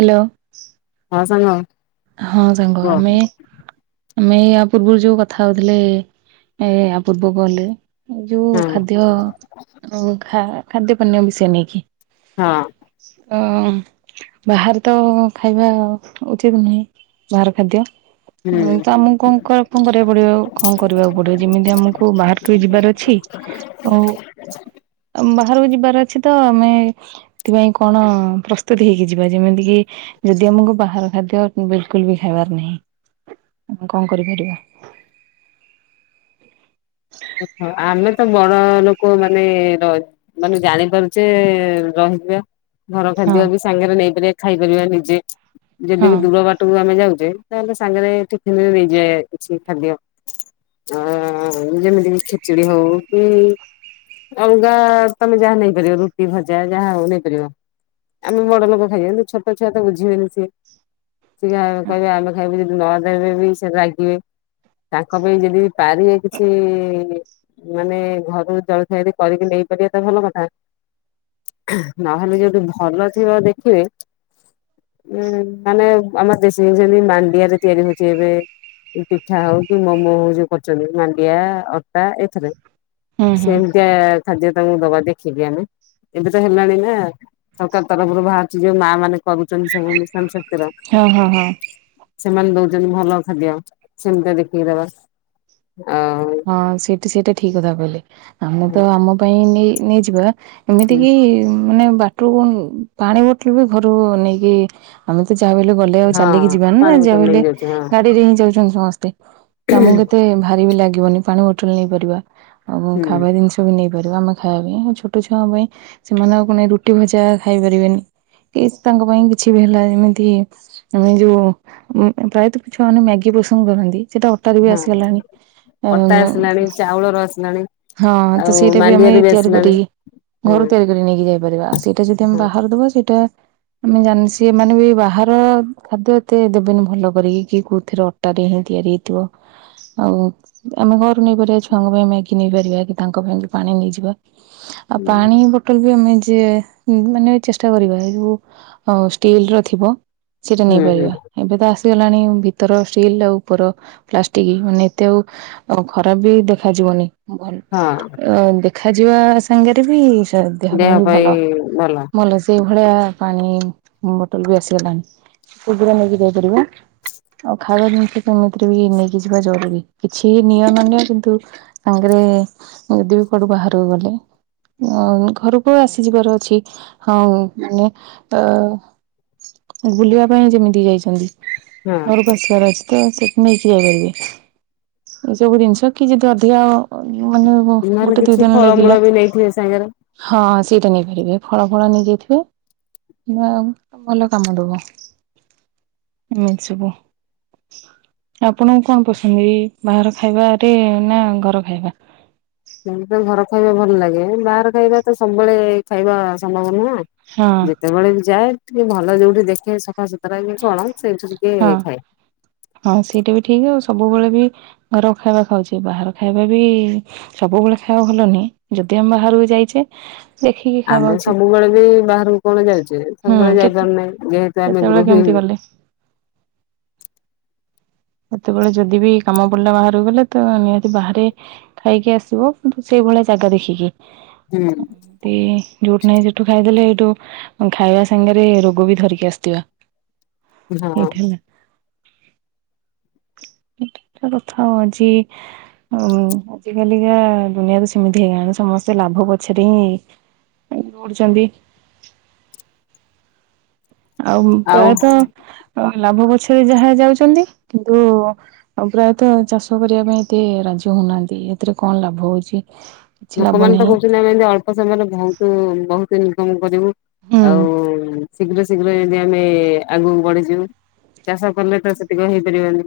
Hello. ହଁ ସାଙ୍ଗ। ହଁ ସାଙ୍ଗ କୁହ ଆମେ ହଁ ଆମେ ୟା ପୂର୍ବରୁ ଯୁ କଥା ହଉଥିଲେ ୟା ପୂର୍ବ କଲ୍ ରେ ଏ ଯୁ ଖାଦ୍ୟ ଖାଦ୍ୟ ପାନୀୟ ବିଷୟ ନେଇକି? ହଁ। ଅ ବାହାରେ ତ ଖାଇବା ଉଚିତ୍ ନୁହେଁ। ବାହାର ଖାଦ୍ୟ ହୁଁ ତ ଆମକୁ ଙ୍କୁକଙ୍କୁ କଣ କରିବାକୁ ପଡିବ କଣ କରିବାକୁ ପଡିବ ଯେମିତି ଆମକୁ ବାହାରକୁ ଯିବାର ଅଛି ଆଉ ବାହାରକୁ ଯିବାର ଅଛି ତ ଆମେ ସେଥିପାଇଁ କଣ ପ୍ରସ୍ତୁତି ହେଇକି ଯିବା ଯେମିତି କିି ଯଦି ଆମକୁ ବାହାର ଖାଦ୍ୟ ବିଲ୍ କୁଲ୍ ବି ଖାଇବାର ନାହିଁ ଆମେ କଣ କରିପାରିବା। ଆମେ ତ ବଡ ଲୋକ ମାନେ ର ମାନେ ଜାଣିପାରୁଚେ ରହିଯିବା। ଘର ଖାଦ୍ୟ ବି ସାଙ୍ଗରେ ନେଇପାରିବା ଖାଇପାରିବା ନିଜେ ଯଦି ହଁ ବି ଦୂର ବା ଟୁ ଆମେ ଯାଉଚେ ତାହେଲେ ସାଙ୍ଗରେ ଟିଫିନି ନେଇଯିବ କିଛି ଖାଦ୍ୟ ଅ ଯେମିତି କି ଖିଚୁଡି ହଉ କି ଅଲଗା ତମେ ଯାହା ନେଇପାରିବ ରୁଟି ଭଜା ଯାହା ହଉ ନେଇପାରିବ। ଆମେ ବଡ଼ଲୋକ ଖାଇବା କିନ୍ତୁ ଛୋଟ ଛୁଆ ତ ବୁଝିବେନି ସିଏ। କି ହଁ କହିବେ ଆମେ ଖାଇବୁ ଯଦି ନଦବେ ବି ସେ ରାଗିବେ ତାଙ୍କ ପାଇଁ ଯଦି ପାରିବେ କିଛି ମାନେ ଘରୁ ଜଳଖିଆ କରିକି ନେଇପାରିବା ତ ଭଲ କଥା। ନହେଲେ ଯଦି ଭଲ ଥିବ ଦେଖିବେ ଉଁ ମାନେ ଆମର ଦେଶୀ ଯେମତି ମାଣ୍ଡିଆ ରେ ତିଆରି ହଉଛି ଏବେ ପିଠା ହଉ କି ମୋମୋ ହଉ ଯୋଉ କରୁଛନ୍ତି ମାନେ ଲିଆ ଅଟା ଏଥିରେ ହୁଁ ହୁଁ ସେମିତିଆ ଖାଦ୍ଯ ତାଙ୍କୁ ଦବା ଦେଖିକି ଆମେ ଏବେ ତ ହେଲାଣି ନା ସରକାର ତରଫରୁ ବା ଝିଅ ମା ମାନେ କରୁଛନ୍ତି ସବୁ ମିଶନ୍ ଶକ୍ତିର ହଁ ହଁ ହଁ। ସେମାନେ ଦଉଛନ୍ତି ଭଲ ଖାଦ୍ୟ ସେମିତିଆ ଦେଖିକି ଦବା। ଅ ହଁ ସେଇଠି ସେଇଟା ଠିକ୍ କଥା କହିଲେ ଆମେ ତ ଆମ ପାଇଁ ନେଇ ନେଇଯିବା ଏମିତି କି ମାନେ ବାଟରୁ ପାଣି ବୋଟଲ ବି ଘରୁ ନେଇକି ଆମେ ତ ଯାହା ବଲେ ଗଲେ ଆଉ ଚାଲିକି ହଁ ଯିବାନି ନା ପାଣି ଯାହା ବୋତଲ ବୋଇଲେ ନେଇକି ଯାଉଛି ହଁ ଗାଡିରେ ହିଁ ଯାଉଛନ୍ତି ସମସ୍ତେ। ତମକୁ ହୁଁ କେତେ ଭାରି ବି ଲାଗିବନି ପାଣି ବୋଟଲ ନେଇପାରିବା ଆଉ ଖାଇବା ଜିନିଷ ନେଇପାରିବା ଆମେ ଖାଇବା ପାଇଁ ଆଉ ଛୋଟ ଛୁଆ ପାଇଁ ସେମାନଙ୍କ କ ରୁଟି ଭଜା ଖାଇ ପାରିବେନି। କି ତାଙ୍କ ପାଇଁ କିଛି ବି ହେଲା ଯେମିତି ଆମେ ଯୋଉ ପ୍ରାୟତଃ ଛୁଆ ମାନେ ମ୍ୟାଗି ପସନ୍ଦ କରନ୍ତି ସେଟା ଅଟାରେ ବି ହଁ ଆସିଗଲାଣି। ଅଟା ଆସିଲାଣି ଚାଉଳର ଆସିଲାଣି ହଁ ତ ଆଉ ସେଇଟା ବି ଆମେ ମାଣ୍ଡିଆରେ ତିଆରି ଆସିଲାଣି କରିକି ହଁ ଘରୁ ତିଆରି କରି ନେଇକି ଯାଇପାରିବା ସେଇଟା ଯଦି ଆମେ ହଁ। ବାହାର ଦବା ସେଇଟା ଆମେ ଜାଣିସି ଏମାନୋନେ ବି ବାହାର ଖାଦ୍ୟ ଏତେ ଦେବେନି ଭଲ କରିକି କି କୋଉଥିରେ ଅଟା ରେ ହିଁ ତିଆରି ହେଇଥିବ ଆଉ ଆମେ ଘରୁ ନେଇପାରିବା ଛୁଆଙ୍କ ପାଇଁ ମ୍ୟାଗି ନେଇ ପାରିବା କି ତାଙ୍କ ପାଇଁ ଏମତି ପାଣି ନେଇଯିବା। ଆଉ ହୁଁ ପାଣି ଆମେ ଯ ମାନେ ଚେଷ୍ଟା କରିବା ଯଉ ଷ୍ଟିଲ୍ ର ଥିବ ସେଟା ହୁଁ ନେଇପାରିବା। ଏବେ ତ ଆସିଗଲାଣି ଭିତର ଷ୍ଟିଲ୍ ଆଉ ଉପର ପ୍ଲାଷ୍ଟିକ ମାନେ ଏତେ ଆଉ ଆଉ ଖରାପ ବି ଦେଖାଯିବନି ଭଲ ହଁ ଦେ ଖାଇ ଯିବା ସାଙ୍ଗରେ ବି ସେ ଦେହ ପାଇଁ ବି ଭଲ ଭଲ ଭଲସେ। ସେଇଭଳିଆ ପାଣି ବୋଟଲ ବି ଆସିଗଲାଣି ଖୁସିରେ ନେଇକି ଯାଇ ପାରିବ। ଆଉ ଖାଇବା ଜିନିଷ କେମିତିରେ ବି ନେଇକି ଯିବା ଜରୁରୀ। କିଛି ନିଅ ନ ନିଅ କିନ୍ତୁ ସାଙ୍ଗରେ ଯଦି ବି କୁଆଡୁ ବାହାରକୁ ଗଲେ। ହ ଘରକୁ ଆସିଯିବାର ଅଛି ହଁ ମାନେ ଅ ବୁଲିବା ପାଇଁ ଯେମିତି ଯାଇଛନ୍ତି ହଁ ଘରକୁ ଆସିବାର ଅଛି ତ ସେଠି ନେଇକି ଯାଇପାରିବେ। ଏଇ ସବୁ ଜିନିଷ କି ଯଦି ଅଧିକା ମାନେ ନହେଲେ ଗୋଟେ ଦି କିଛି ଦିନ ଫଳମୂଳ ଲାଗିଲା ବି ନେଇଥିବେ ସାଙ୍ଗରେ ହଁ ସେଇଟା ନେଇପାରିବେ ଫଳ ଫଳ ନେଇଯାଇଥିବେ। ନା ଭଲ କାମ ଦବ। ଏମିତି ସବୁ ଆପଣଙ୍କୁ କଣ କରୁଚନ୍ତି। ବାହାର ଖାଇବାରେ ନା ଘର ଖାଇବା। ଘର ଖାଇବା ଭଲ ଲାଗେ ବାହାର ଖାଇବା ତ ସବୁବେଳେ ଖାଇବା ସମ୍ଭବ ନୁହଁ। ହଁ। ସେତବେଳେ ବି ଯାଏ ଟିକେ ଭଲ ଯୋଉଠି ଦେଖେ ସଫାସୁତୁରା କି କଣ ସେଇଠି ଟିକେ ହଁ ଖାଏ। ହଁ ସେଇଟା ବି ଠିକ୍ ଆଉ ସବୁବେଳେ ବି ଘର ଖାଇବା ଖାଉଛି ବାହାର ଖାଇବା ବି ସବୁବେଳେ ଖାଇବାକୁ ଭଲନି ଯଦି ଆମେ ବାହାରକୁ ଯାଇଛେ ଦେଖିକି ଖାଇବା ଆମେ ଉଚିତ ସବୁବେଳେ ବି ବାହାରକୁ କଣ ଯାଉଛେ ହୁଁ ସବୁବେଳେ କେତେ ଯାଇପାରୁନାହିଁ ଯେହେତୁ ଆମେ କେତେବେଳେ କେମିତି ଗୃହିଣୀ। ଗଲେ ସେତେବେଳେ ଯଦି ବି କାମ ପଡିଲା ବାହାରକୁ ଗଲେ ତ ନିହାତି ବାହାରେ ଖାଇକି ଆସିବ କିନ୍ତୁ ସେଇଭଳିଆ ଜାଗା ଦେଖିକି। ହୁଁ। ଯୋଉଠୁ ନାହିଁ ସେଠୁ ଖାଇଦେଲେ ସେଇଠୁ ଖାଇବା ସାଙ୍ଗରେ ରୋଗ ବି ଧରିକି ଆସିଥିବା। ହଁ। ଏଇଠି ହେଲା [unintelligible] ହ ଆଜି କାଲିକା ଦୁନିଆ ତ ସେମିତି ହେଇଗଲାଣି ସମସ୍ତେ ଲାଭ ପଛରେ ହିଁ ଦୌଡୁଛନ୍ତି। ଆଉ ପ୍ରାୟତଃ ଲାଭ ପଛରେ ଯାହା ଯାଉଛନ୍ତି କିନ୍ତୁ ଆଉ ପ୍ରାୟତଃ ଚାଷ କରିବା ପାଇଁ ଏତେ ରାଜି ହଉନାହାନ୍ତି ଏଥିରେ କଣ ଲାଭ ହଉଛି। କିଛି ଲାଭ ଲୋକମାନେ ତ ନାହିଁ କହୁଛନ୍ତି ଆମେ ଏମତି ଅଳ୍ପ ସମୟରେ ବହୁତ ବହୁତ ଇନକମ୍ କରିବୁ। ହୁଁ ଆଉ ଶୀଘ୍ର ଶୀଘ୍ର ଯଦି ଆମେ ଆଗକୁ ବଢିଛୁ। ଚାଷ କଲେ ତ ସେତିିକ ହେଇପାରିବନି,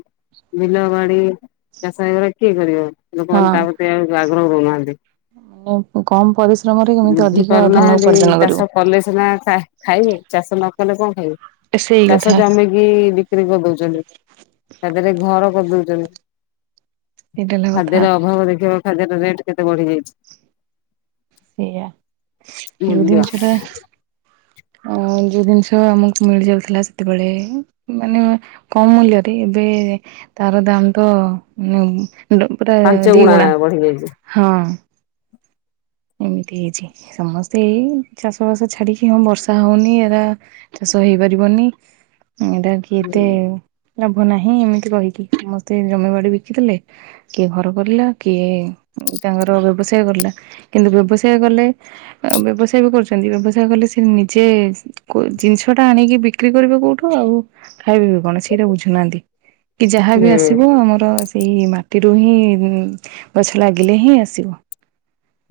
ବିଲ ବାଡି ଚାଷ ହେଇଗ କିଏ କରିବ? ଲୋକମାନେ ତା ପ୍ରତି ଆଉ ଆଗ୍ରହ ହହୁ ନାହାନ୍ତି। ମାନେ, କମ ପରିଶ୍ରମରେ କେମିତି ବୁଝି ଅଧିକ ଧନ ପାରୁନାହାନ୍ତି ଉପାର୍ଜନ ଚାଷ କରିବ। କଲେ ସିନା ଖାଇବେ, ଚାଷ ନ କଲେ କଣ ଖାଇବେ। ସେଇ ଚାଷ କଥା ଜମି ଇ--ବିକ୍ରି କରିଦଉଛନ୍ତି, ତା ଦେହରେ ଘର କରିଦଉଛନ୍ତି। ସେଇଟା ହେଲା କଥା ଖାଦ୍ୟର ଅଭାବ ଦେଖିଵ ଖାଦ୍ୟର ରେଟ କେତେ ବଢି ଯାଇଛି। ସେଇଆ ଯଉ ମୂଲ୍ୟ ଜିନିସ ଟା, ଆଉ, ଯଉଁ ଜିନିଷ ଆମକୁ ମିଳିଯାଉଥିଲା। ସେତେବେଳେ ମାନେ କମ ମୂଲ୍ୟରେ ଏବେ ତାର ଦାମ ତ [unintelligible] ପୁରା ପାଞ୍ଚ ଗୁଣା ଦିଗୁଣା ବଢି ଯାଇଛି। ହଁ, ଏମିତି ହେଇଛି, ସମସ୍ତେ ଏଇ ଚାଷ ବାସ ଛାଡିକି ହଁ ବର୍ଷା ହଉନି ଏରା ଚାଷ ହେଇପାରିବନି ଏଇଟା କି କେତେ ଲାଭ ନାହିଁ, ଏମିତି କହିକି ସମସ୍ତେ ଜମି ବାଡି ବିକିଦେଲେ। କିଏ ଘର କରିଲା, କିଏ ତାଙ୍କର ବ୍ୟବସାୟ କଲା। କିନ୍ତୁ ବ୍ୟବସାୟ କଲେ, ଆଉ ବ୍ୟବସାୟ ବି କରୁଛନ୍ତି। ବ୍ୟବସାୟ କଲେ ସେ ନିଜେ, କୋଉ ଜିନିଷ ଟା ଆଣିକି ବିକ୍ରି କରିବେ କୋଉଠୁ। ଆଉ ଖାଇବେ ବି କଣ ସେଇଟା ବୁଝୁନାହାନ୍ତି। କି ଯାହା ବି ହୁଁ ଆସିବ, ଆମର ସେଇ ମାଟିରୁ ହିଁ ଗଛ ଲାଗିଲେ ହିଁ ଆସିବ।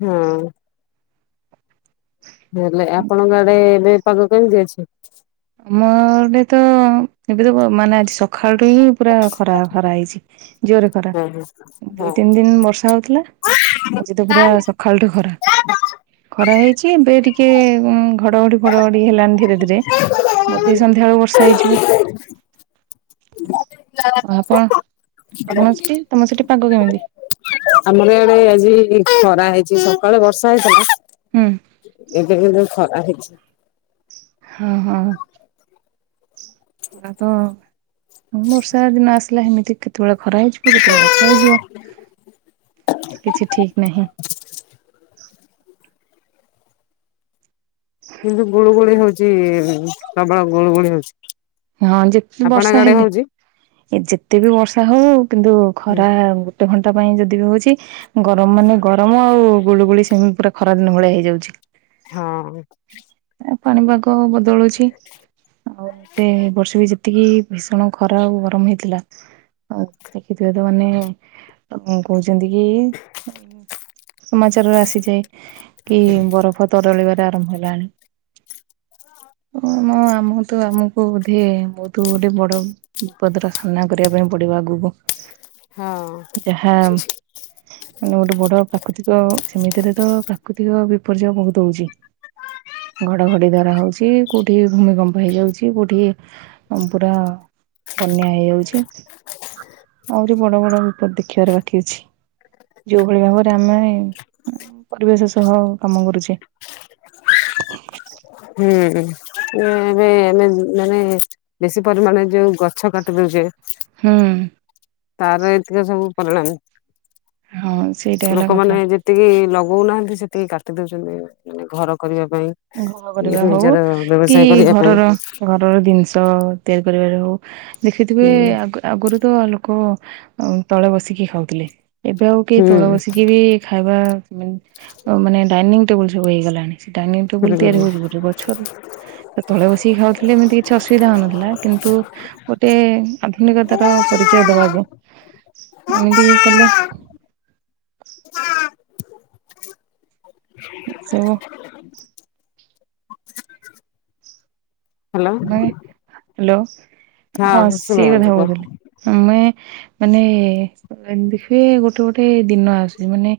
ହଁ, ହେଲେ ଆପଣଙ୍କ ଆଡେ ଏବେ ପାଗ କେମିତି ଅଛି? ଆମ ଆଡେ ତ ଏବେ ତ ମାନେ ଆଜି ସକାଳୁଠୁ ହିଁ, ପୁରା ଖରା ଖରା ହେଇଛି, ଜୋରେ ଖରା ହଁ ହଁ ଦୁଇ ହଁ। ତିନି ଦିନ ବର୍ଷା ହଉଥିଲା। ଆଜି ତ ପୁରା ସକାଳଠୁ ଖରା। ଖରା ହେଇଛି। ଏବେ ଟିକେ ଘଡଘଡି ଫଡଘଡି ହେଲାଣି ଧୀରେ ଧୀରେ, ବୋଧେ ସନ୍ଧ୍ୟା ବେଳୁ ବର୍ଷା ହେଇଯିବ। କଣଆପଣ ସେଠି, ତମ ସେଠି ପାଗ କେମିତି? ଆମର ଏଡେ ଆଜି ଖରା ହେଇଛି ସକାଳେ ବର୍ଷା ହେଇଥିଲା। ହୁଁ ଏଵେ କିନ୍ତୁ ଖରା ହେଇଛି। ହଁ ହଁ। ଆଗ ବର୍ଷା ଦିନ ଆସିଲା, ସେମିତି କେତେବେଳେ ଖରା ହେଇଯିବ। କେତଳ ବର୍ଷା ହେଇଯିବ, କିଛି ଠିକ ନାହିଁ। କିନ୍ତୁ ଗୁଳୁ ଗୁଳି ହଉଛି ପ୍ରବଳ ଗୁଳୁ ଗୁଳି ହଉଛି। ହଁ ଯେତେ ଆପଣଙ୍କ ବର୍ଷା ଆଡେ ହେଲେ, ହଉଛି? ଏ ଯେତେ ବି ବର୍ଷା ହଉ କିନ୍ତୁ ଖରା ଗୋଟେ ଘଣ୍ଟା ପାଇଁ ଯଦି ବି ହଉଛି ଗରମ ମାନେ ଗରମ ଆଉ ଗୁଳୁଗୁଳି ସେମିତି। ଖରାଦିନ ଭଳିଆ ହେଇଯାଉଛି। ହଁ ପାଣିପାଗ ବଦଳୁଛି। ଆଉ ଏତେ ବର୍ଷେ ବି ଯେତିକି ଭୀଷଣ ଖରା ଆଉ ଗରମ ହେଇଥିଲା। ହ ଦେଖିଥିବେ ତ ମାନେ ହୁଁ, କହୁଛନ୍ତି କି? ସମାଚାରରେ ଆସିଯାଏ କି ବରଫ, ତଦଳିବାର ଆରମ୍ଭ ହେଲାଣି। ହଁ ଆମ ତ ଆମକୁ, ହ ବୋଧେ, ମୁଁ ତୁ ଗୋଟେ ବଡ ବିପଦର ସାମ୍ନା କରିବା ପାଇଁ ପଡିବ ଆଗକୁ। ହଁ। ଯହା, ମାନେ, ଗୋଟେ ବଡ ପ୍ରାକୃତିକ ସେମିତିରେ ତ ପ୍ରାକୃତିକ ବିପର୍ଯ୍ୟୟ ବହୁତ ହଉଛି। ଘଡଘଡି ଦ୍ଵାରା ହଉଛି, କୋଉଠି ଭୂମିକମ୍ପ ହେଇଯାଉଛି। କୋଉଠି ପୁରା ବନ୍ୟା ହେଇଯାଉଛି। ଆହୁରି ବଡ଼ ବଡ଼ ବିପଦ ଦେଖିବାର ବାକି ଅଛି। ଯୋଉ ଭଳି ଭାବରେ ଆମେ ପରିବେଶ ସହ କାମ କରୁଛେ। ହ ହୁଁ, ଏବେ ଆମେ ମାନେ ବେଶି ପରିମାଣରେ ଯୋଉ ଗଛ କାଟିଦଉଛେ। ହୁଁ। ତାର ଏତିକ ସବୁ ପରିଣାମ। ହଁ ସେଇଟା ହେଲା କଥା। ଲୋକମାନେ ଯେ ତିକି ଲଗଉନାହାନ୍ତି, ସେତିକି କାଟି ଦଉଛନ୍ତି, ମାନେ ଘର କରିବା ପାଇଁ। [inaudible] କରିବା କି ହଉ ନିଜର କି ବ୍ୟବସାୟ କରିବା ପାଇଁ ଘରର ଘରର ଜିନିଷ ତିଆରି କରିବାରେ ହଉ ଦେଖିଥିବେ, ହୁଁ ଆଗ ଆଗରୁ ତ ଲୋକ ତଳେ ବସିକି ଖାଉଥିଲେ, ଏବେ ଆଉ କି ହୁଁ ତଳେ ବସିକି ବି ଖାଇବା ମାନେ, ମାନେ ଡାଇନିଂ ଟେବୁଲ ସବୁ ହେଇଗଲାଣି, ଡାଇନିଂ ଟେବୁଲ ତିଆରି ହୁଁ। ହଉଛି ଗୋଟେ ଗଛରୁ। ତଳେ ବସିକି ଖାଉଥିଲେ, ଏମିତି କିଛି ଅସୁବିଧା ହଉନଥିଲା, କିନ୍ତୁ ଗୋଟେ ଆଧୁନିକତାର ପରିଚୟ ଦବାକୁ ଏମିତି କଲେ। [inaudible] ହ୍ୟାଲୋ। [inaudible] ହ୍ୟାଲୋ, ହଁ, ସିଏ କଥା ଶୁଣାଯାଉଛି କୁହ କହୁଥିଲେ। ଆମେ ମାନେ, [inaudible] ଗୋଟେ ଗୋଟେ ଦିନ ଆସୁଛି ମାନେ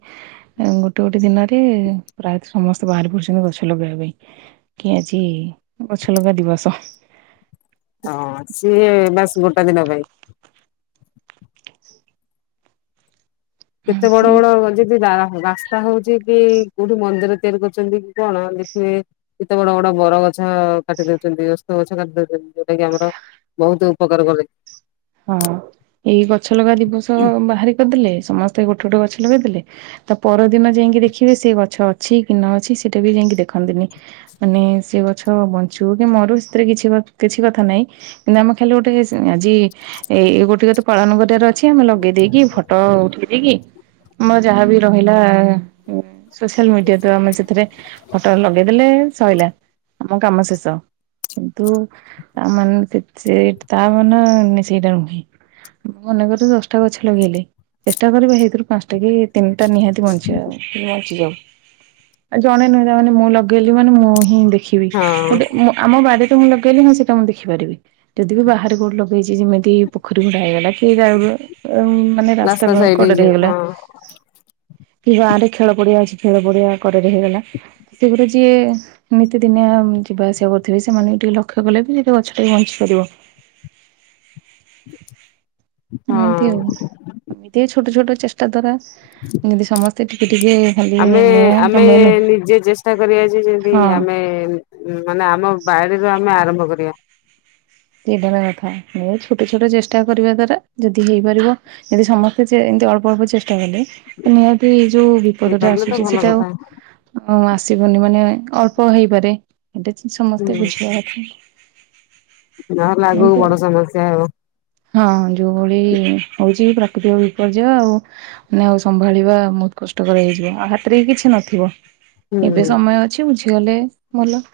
ଗୋଟେ ଗୋଟେ ଦିନରେ ପ୍ରାୟତଃ ସମସ୍ତେ ବାହାରି ପଡୁଛନ୍ତି ଗଛ ଲଗେଇବା ପାଇଁ। କି ଆଜି ଗଛଲଗା ଦିବସ? ହଁ, ସିଏ ବାସ୍ ଗୋଟା ଦିନ ପାଇଁ। ହଁ କେତେ ବଡ ସେଇ ବଡ ଯଦି ତାହା ହଉଛି କି, କୋଉଠି ମନ୍ଦିର ତିଆରି କରୁଛନ୍ତି କି କଣ, ଦେଖିବେ। କେତେ ବଡ ବଡ ବରଗଛ କାଟି ଦଉଛନ୍ତି, ଓସ୍ତ ଗଛ କାଟି ଦଉଛନ୍ତି, ଯୋଉଟା କିି ଆମର ବହୁତ ଉପକାର କରେ। ହଁ, ଏଇ ଗଛ ଲଗା ଦିବସ ବାହାରି କରିଦେଲେ, ସମସ୍ତେ ଗୋଟେ ଗୋଟେ ଗଛ ଲଗେଇଦେଲେ। ତା ପରଦିନ ଯାଇକି ଦେଖିବେ, ସେ ଗଛ ଅଛି କି ନ ଅଛି, ସେଟା ବି ଯାଇକି ଦେଖନ୍ତିନି। ମାନେ, ସେ ଗଛ ବଞ୍ଚୁ କି ମରୁ, ସେଥିରେ କିଛି କିଛି କଥା ନାହିଁ। କିନ୍ତୁ ଆମେ ଖାଲି ଗୋଟେ ଆଜି ଏଇ ଗୋଟେ କ ତେ ପାଳନ କରିବାର ଅଛି, ଆମେ ଲଗେଇ ଦେଇକି ଫଟୋ ଉଠେଇ ଦେଇକି? ଆମ ଯାହା ବି ରହିଲା, ସୋସିଆଲ ମିଡିଆ ତ, ଆମେ ସେଥିରେ ଫଟରେ ଲଗେଇଦେଲେ ସରିଲା, ଆମ କାମ ଶେଷ। କିନ୍ତୁ ତାମାନେ, ସେ ତାମାନେ ସେଇଟା ନୁହେଁ, ମନେକର, ଦଶଟା ଗଛ ଲଗେଇଲେ, ଚେଷ୍ଟା କର ସେଇଥିରୁ ପାଞ୍ଚା ତାକି ତିନିଟା ନିହାତି ବଞ୍ଚିବ ଆଉ। [inaudible] ଜଣେ ନୁହେଁ, ତା ମାନେ ମୁଁ ଲଗେଇଲି ମାନେ, ମୁଁ ହିଁ ଦେଖିବି ହଁ ଗୋଟେ ଆମ ବାଡିରେ ମୁଁ ଲଗେଇଲିି, ହଁ, ସେଟା ମୁଁ ଦେଖିପାରିବି। ଯଦି ବି ବାହାରେ କୋଉଠି ଲଗେଇଛି, ଯେମିତି ପୋଖରୀ ହୁଡା ହେଇଗଲା କି, [inaudible] ମାନେ ରାସ୍ତା ସାଇଡ କଡରେ ହେଇଯିବ ହେଇଗଲା। ହଁ କି ଗାଁ ରେ ଖେଳ ପଡିଆ ଅଛି, ଖେଳ ପଡିଆ କଡରେ ହେଇଗଲା, ସେଗୁଡା ଯିଏ ନିତିଦିନିଆ ଯିବା ଆସିବା କରୁଥିବେ, ସେମାନେଙ୍କୁ ଟିକେ ଲକ୍ଷ୍ୟ କଲେ ବି ଗଛଟେ ବଞ୍ଚିପାରିବ। ଏମିତି ଆଉ ହଁ ଏମିତି ଛୋଟ ଛୋଟ ଚେଷ୍ଟା ଦ୍ଵାରା ଏମତି ସମସ୍ତେ ଟିକେ ଟିକେ ଖାଲି ଆମେ ମୁଁ ଆମେ ତମେ ନୁହେଁ ନିଜେ ଚେଷ୍ଟା କରିବା ଯେ ଯଦି ହଁ ଆମେ ମାନେ ଆମ ବାଡିରୁ ଆମେ ଆରମ୍ଭ କରିବା। ସେଇଟାର କଥା ଏ ଛୋଟ ଛୋଟ ଚେଷ୍ଟା କରିବା ଦ୍ଵାରା ଯଦି ହେଇପାରିବ। ଯଦି ସମସ୍ତେ ଏମିତି ଅଳ୍ପ ଅଳ୍ପ ଚେଷ୍ଟା କଲେ। ନିହାତି ଏଇ ଯୋଉ ବିପଦ ଟା ହେଇପାରିଲେ ତ ଆସୁଛି ଭଲ ସେଇଟା ଆଉ କଥା ହଁ ଆସିବନି ମାନେ ଅଳ୍ପ ହେଇପାରେ ସେଟା ହୁଁ ସମସ୍ତେ ବୁଝିବା କଥା। ନହେଲେ ଆଗକୁ ଏମିତି ଆଉ। ବଡ ସମସ୍ୟା ହବ। ହଁ ଯୋଉ ଭଳି ହଉଛି ପ୍ରାକୃତିକ ବିପର୍ଯ୍ୟୟ ଆଉ। ମାନେ ଆଉ ସମ୍ଭାଳିବା ବହୁତ କଷ୍ଟକର ହେଇଯିବ ଆଉ ହାତରେ ବି କିଛି ନଥିବ। ହୁଁ ଏବେ ସମୟ ଅଛି ବୁଝିଗଲେ ଭଲ।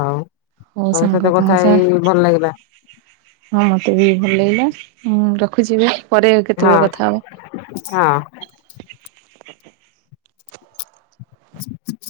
ହଉ ହଉ ଆମ ସାଙ୍ଗ ସହିତ ତମ କଥା ସା ହେଇ ଭଲ ଲାଗିଲା। ହଁ ମତେ ବି ଭଲ ଲାଗିଲା ଉଁ ରଖୁଛି ପରେ ହଁ କେତେବେଳେ କଥା ହବ। ହଁ। [inaudible] [inaudible]